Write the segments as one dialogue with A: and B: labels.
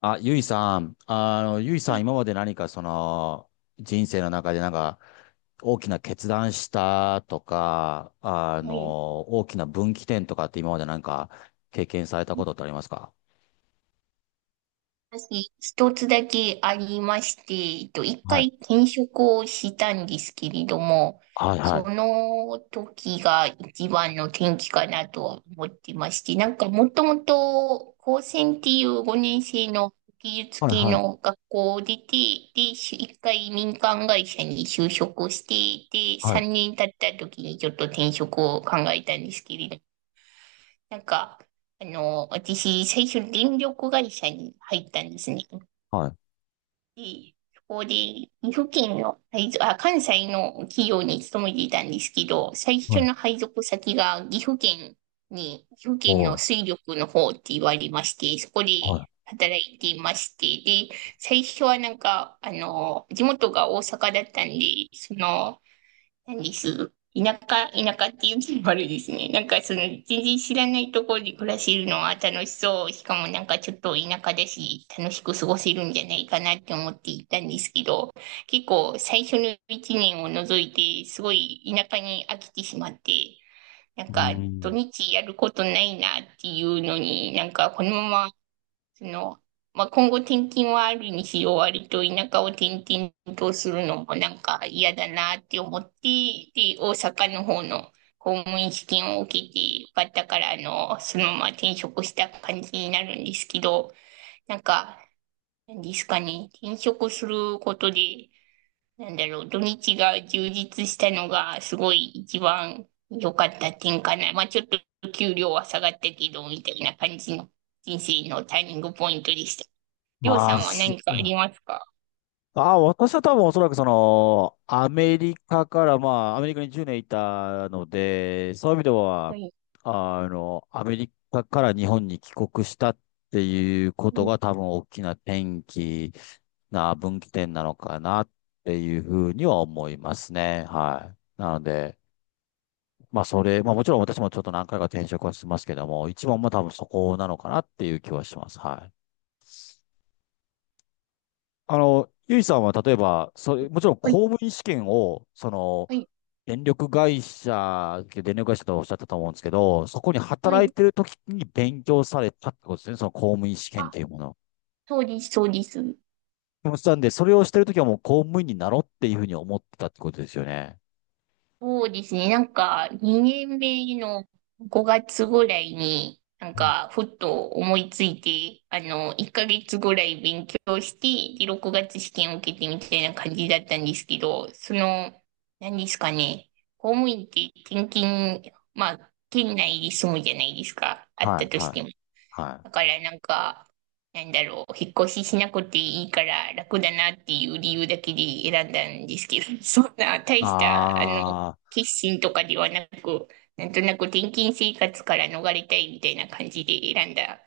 A: ゆいさん、
B: はい、
A: 今まで何か人生の中でなんか、大きな決断したとか、
B: はい、
A: 大きな分岐点とかって今までなんか、経験されたことってありますか？
B: 私、一つだけありまして、一
A: は
B: 回
A: い。
B: 転職をしたんですけれども、
A: はいは
B: そ
A: い。
B: の時が一番の転機かなとは思ってまして、なんかもともと高専っていう5年生の技術
A: はい
B: 系
A: は
B: の
A: い。
B: 学校を出て、で、一回民間会社に就職して、で、
A: はい。
B: 3年経った時にちょっと転職を考えたんですけれど、なんか、私、最初、電力会社に入ったんですね。
A: はい。
B: で、そこで、岐阜県の配属、あ、関西の企業に勤めていたんですけど、最
A: は
B: 初
A: い。
B: の配属先が岐阜
A: お
B: 県の
A: ー
B: 水力の方って言われまして、そこで
A: は
B: 働いていまして、で、最初はなんか、地元が大阪だったんで、その、何です。田舎っていうのもあれですね。なんかその全然知らないところで暮らせるのは楽しそう。しかもなんかちょっと田舎だし、楽しく過ごせるんじゃないかなって思っていたんですけど、結構最初の一年を除いて、すごい田舎に飽きてしまって、なん
A: い。う
B: か土
A: ーん。
B: 日やることないなっていうのに、なんかこのままその、まあ、今後転勤はあるにしろ、割と田舎を転々とするのもなんか嫌だなって思って、で、大阪の方の公務員試験を受けてよかったから、そのまま転職した感じになるんですけど、なんか、なんですかね、転職することで、なんだろう、土日が充実したのがすごい一番良かった点かな。まあ、ちょっと給料は下がったけど、みたいな感じの人生のターニングポイントでした。りょう
A: ま
B: さ
A: あ、
B: んは
A: す、
B: 何かありますか？
A: あ、私は多分おそらくアメリカから、まあ、アメリカに10年いたので、そういう意味では、
B: はい。
A: アメリカから日本に帰国したっていうこ
B: う
A: と
B: ん。
A: が多分大きな転機な分岐点なのかなっていうふうには思いますね。はい。なので、まあそれ、まあもちろん私もちょっと何回か転職はしてますけども、一番は多分そこなのかなっていう気はします。はい。ゆいさんは例えば、もちろん
B: はい、
A: 公務員試験を、
B: はい、
A: 電力会社とおっしゃったと思うんですけど、そこに
B: は
A: 働
B: い。
A: いてる時に勉強されたってことですね、その公務員試験っ
B: あ、
A: ていうもの。
B: そうです、そうです。
A: でもしたんで、それをしてる時はもう公務員になろうっていうふうに思ってたってことですよね。
B: そうですね。なんか、2年目の5月ぐらいに、なん
A: うん。
B: か、ふっと思いついて、1ヶ月ぐらい勉強して、で、6月試験を受けてみたいな感じだったんですけど、その、何ですかね。公務員って転勤、まあ、県内で住むじゃないですか。あっ
A: はい、
B: たと
A: は
B: し
A: い、
B: ても。
A: は
B: だ
A: い。
B: からなんか、なんだろう、引っ越ししなくていいから楽だなっていう理由だけで選んだんですけど、そんな大した、
A: あー、
B: 決心とかではなく、なんとなく転勤生活から逃れたいみたいな感じで選んだ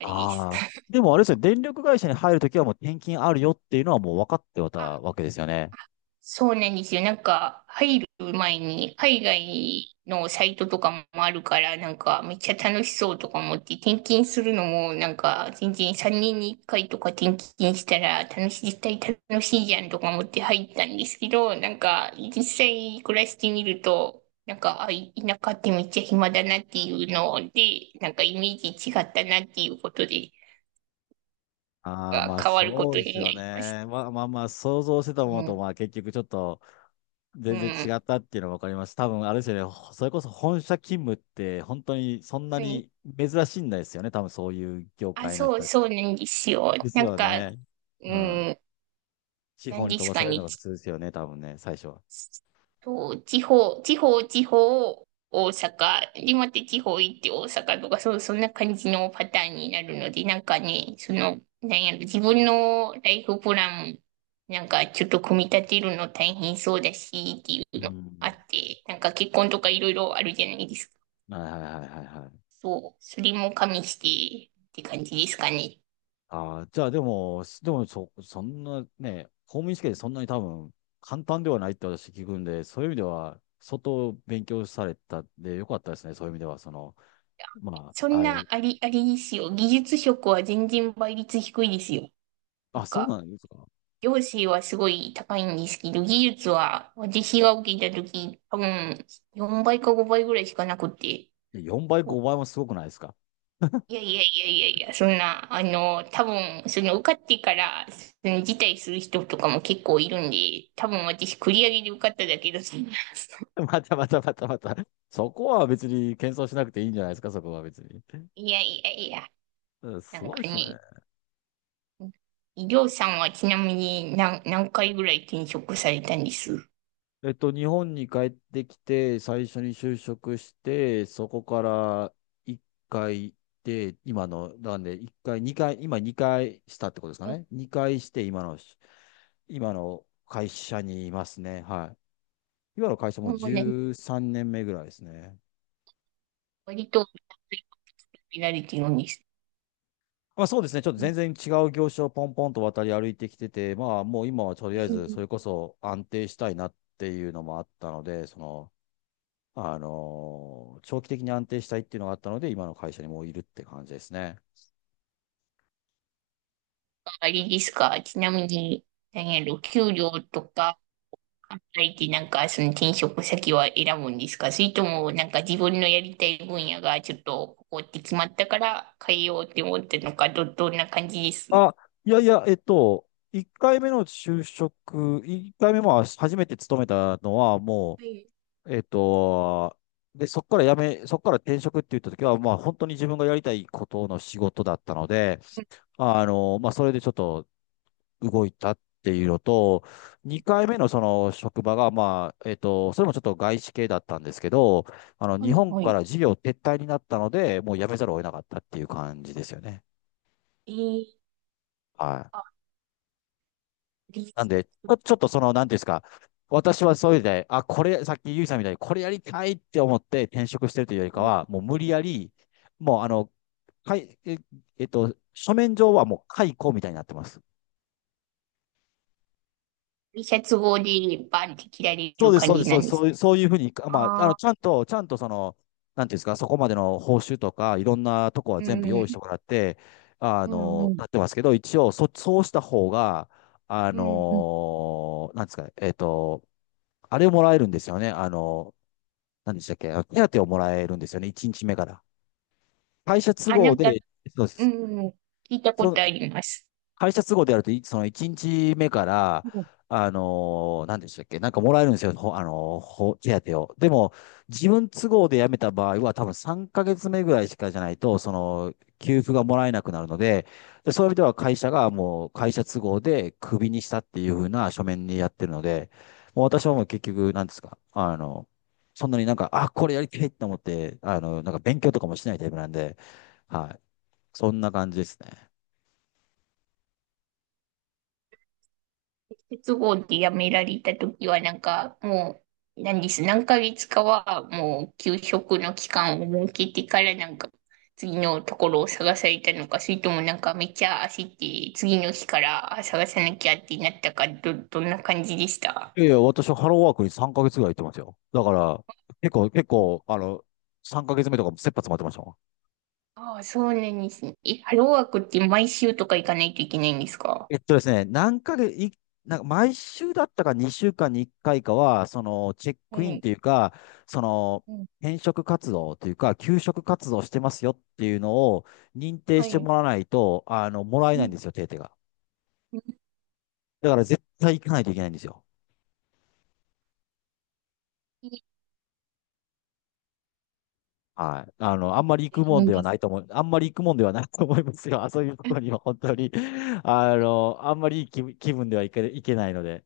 B: あれです。
A: あー。でもあれですよね、電力会社に入るときはもう転勤あるよっていうのはもう分かってたわけですよね。
B: そうなんですよ。なんか、入る前に、海外のサイトとかもあるから、なんか、めっちゃ楽しそうとか思って、転勤するのも、なんか、全然3年に1回とか転勤したら、楽しい、絶対楽しいじゃんとか思って入ったんですけど、なんか、実際暮らしてみると、なんか、田舎ってめっちゃ暇だなっていうので、なんかイメージ違ったなっていうことで、
A: ああ、
B: なん
A: まあ
B: か変わるこ
A: そう
B: と
A: で
B: に
A: す
B: な
A: よ
B: りました。
A: ね。まあまあまあ、想像してたも
B: う
A: のと、
B: ん。
A: まあ結局ちょっと
B: う
A: 全然違
B: ん。
A: ったっていうのが分かります。多分あれですよね、それこそ本社勤務って本当にそんな
B: はい。
A: に珍しいんですよね。多分そういう業
B: あ、
A: 界の人
B: そう、
A: たち。
B: そうなんですよ。
A: です
B: なん
A: よ
B: か、
A: ね。
B: う
A: うん。
B: ん、
A: 地
B: なん
A: 方に
B: で
A: 飛
B: す
A: ばさ
B: か
A: れるの
B: ね。
A: が普通ですよね、多分ね、最初は。
B: そう、地方、大阪。で、また地方行って大阪とか、そう、そんな感じのパターンになるので、なんかね、その、なんやろ、自分のライフプラン、なんかちょっと組み立てるの大変そうだし、ってい
A: う
B: うのあ
A: ん。
B: って、なんか結婚とかいろいろあるじゃないですか。
A: はいはいはいはいはい。
B: そう、それも加味して、って感じですかね。
A: ああ、じゃあでも、そんなね、公務員試験でそんなに多分簡単ではないって私聞くんで、そういう意味では、相当勉強されたんでよかったですね。そういう意味では、ま
B: そ
A: あ、
B: んなあり、ありですよ。技術職は全然倍率低いですよ。な
A: あ、
B: ん
A: そう
B: か、
A: なんですか。
B: 行政はすごい高いんですけど、技術は私が受けた時多分4倍か5倍ぐらいしかなくて。
A: よんばい4
B: そう、
A: 倍、5倍もすごくないですか？
B: いやいやいやいやいや、そんな、多分、その受かってから、その辞退する人とかも結構いるんで、多分私繰り上げで受かっただけど、そんな。
A: またまたまたまた。そこは別に謙遜しなくていいんじゃないですか、そこは別に。
B: いやいやいや、
A: うん、す
B: なん
A: ご
B: か
A: いですね。
B: ね、りょうさんはちなみに何、何回ぐらい転職されたんです
A: 日本に帰ってきて、最初に就職して、そこから1回で、今の、なんで、1回、2回、今2回したってことですか
B: ここ、
A: ね。2回して、今の会社にいますね。はい。今の会社も
B: もうね、
A: 13年目ぐらいですね。
B: 割とピラリティのにして、
A: まあそうですね。ちょっと
B: うん。
A: 全然違う業種をポンポンと渡り歩いてきてて、まあもう今はとりあえずそれこそ安定したいなっていうのもあったので、長期的に安定したいっていうのがあったので、今の会社にもういるって感じですね。
B: あれですか、ちなみに、何やろ、給料とか考えて、なんか、その転職先は選ぶんですか？それとも、なんか自分のやりたい分野がちょっと、ここって決まったから変えようって思ったのか、どんな感じです？は
A: あ、いやいや、1回目の就職、1回目も初めて勤めたのは、も
B: い、
A: う、で、そこから転職って言った時は、まあ本当に自分がやりたいことの仕事だったので、まあそれでちょっと動いたっていうのと、2回目のその職場が、まあ、それもちょっと外資系だったんですけど、
B: は
A: 日
B: い、
A: 本
B: は
A: か
B: い。
A: ら事業撤退になったので、もう辞めざるを得なかったっていう感じですよね。
B: えー、
A: は
B: あ、
A: い。
B: リ、
A: なんで、ちょっとなんていうんですか、私はそういうで、あ、これ、さっきゆいさんみたいに、これやりたいって思って転職してるというよりかは、もう無理やり、もうあの、かい、え、えっと、書面上はもう解雇みたいになってます。
B: リシャツ号でバンって切られ
A: そう
B: る
A: です、
B: 感
A: そうで
B: じ
A: す、そ
B: な
A: うで
B: ん
A: す、
B: で
A: そ
B: す？
A: ういう、そういうふうに、まあ、
B: ああ、
A: ちゃんとなんていうんですか、そこまでの報酬とか、いろんなとこは
B: う
A: 全部用
B: ん、
A: 意してもらって、
B: うん、うん、
A: なってますけど、一応、そうした方が、あ
B: うん。うん。
A: の、なんですか、えっと、あれをもらえるんですよね。何でしたっけ、あの手当をもらえるんですよね、1日目から。会社都
B: あ、な
A: 合
B: んか、
A: で、そうで
B: う
A: す。
B: ん、聞いたこ
A: そ、
B: とあります。
A: 会社都合でやると、その1日目から、
B: うん。
A: 何でしたっけ、なんかもらえるんですよ、ほあのー、ほ手当を。でも、自分都合で辞めた場合は、多分3ヶ月目ぐらいしかじゃないと、給付がもらえなくなるので、で、そういう意味では会社がもう会社都合でクビにしたっていうふうな書面にやってるので、もう私はもう結局、なんですか、そんなになんか、あ、これやりたいと思って、なんか勉強とかもしないタイプなんで、はい。そんな感じですね。
B: 鉄棒でやめられたときは、なんか、もう、何です、何ヶ月かは、もう、休職の期間を設けてから、なんか、次のところを探されたのか、それともなんか、めっちゃ焦って、次の日から探さなきゃってなったか、どんな感じでした？
A: いやいや、私はハローワークに3ヶ月ぐらい行ってますよ。だから、結構、3ヶ月目とかも切羽詰まってましたもん。
B: ああ、そうなんですね。え、ハローワークって毎週とか行かないといけないんですか？
A: えっとですね、何ヶ月、い、なんか毎週だったか2週間に1回かいかは、チェッ
B: は
A: クイン
B: い。
A: というか、その、
B: うん、
A: 転職活動というか、求職活動してますよっていうのを認定
B: は
A: しても
B: い。
A: らわないと、もらえ
B: う
A: ないん
B: ん、
A: ですよ、手当が。
B: うん。
A: だから絶対行かないといけないんですよ。
B: いい
A: はい。あんまり
B: い
A: 行くも
B: い
A: ん
B: ん
A: では
B: で
A: な
B: す。
A: いと思う、あんまり行くもんではないと思いますよ。あそういうと
B: うん。
A: こ
B: い
A: ろには本当に。あんまりいい気分ではいけないので。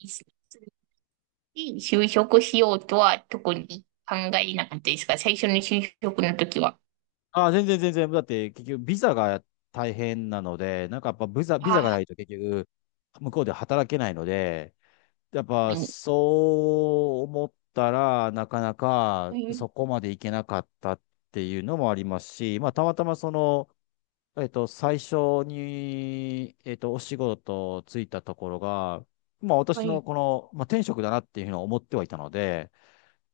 B: いですいい就職しようとは特に考えなかったですが、最初の就職の時は、
A: あ、全然全然。だって、結局、ビザが大変なので、なんかやっぱビザ
B: ああ、
A: がないと結局、向こうで働けないので、やっぱ
B: に、
A: そう思ったら、なかな
B: う
A: か
B: ん、
A: そこまで行けなかったっていうのもありますし、まあ、たまたま最初に、お仕事ついたところが、まあ
B: う
A: 私の
B: ん。
A: この、まあ、転職だなっていうのは思ってはいたので、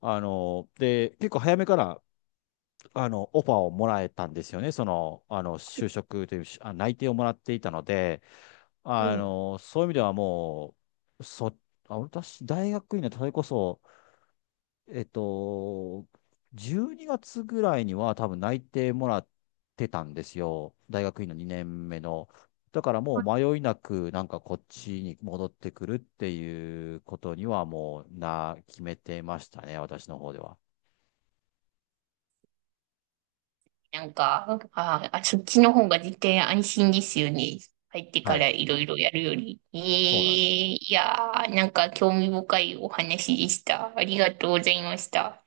A: で、結構早めから、オファーをもらえたんですよね。就職という、あ、内定をもらっていたので、そういう意味ではもう、私、大学院の、それこそ、えっと、12月ぐらいには多分内定もらってたんですよ。大学院の2年目の。だからもう迷いなくなんかこっちに戻ってくるっていうことにはもうな、決めてましたね、私の方では。
B: なんか、ああ、そっちの方が絶対安心ですよね。入ってか
A: はい。
B: らいろいろやるより。え
A: そうなんです。
B: え、いやー、なんか興味深いお話でした。ありがとうございました。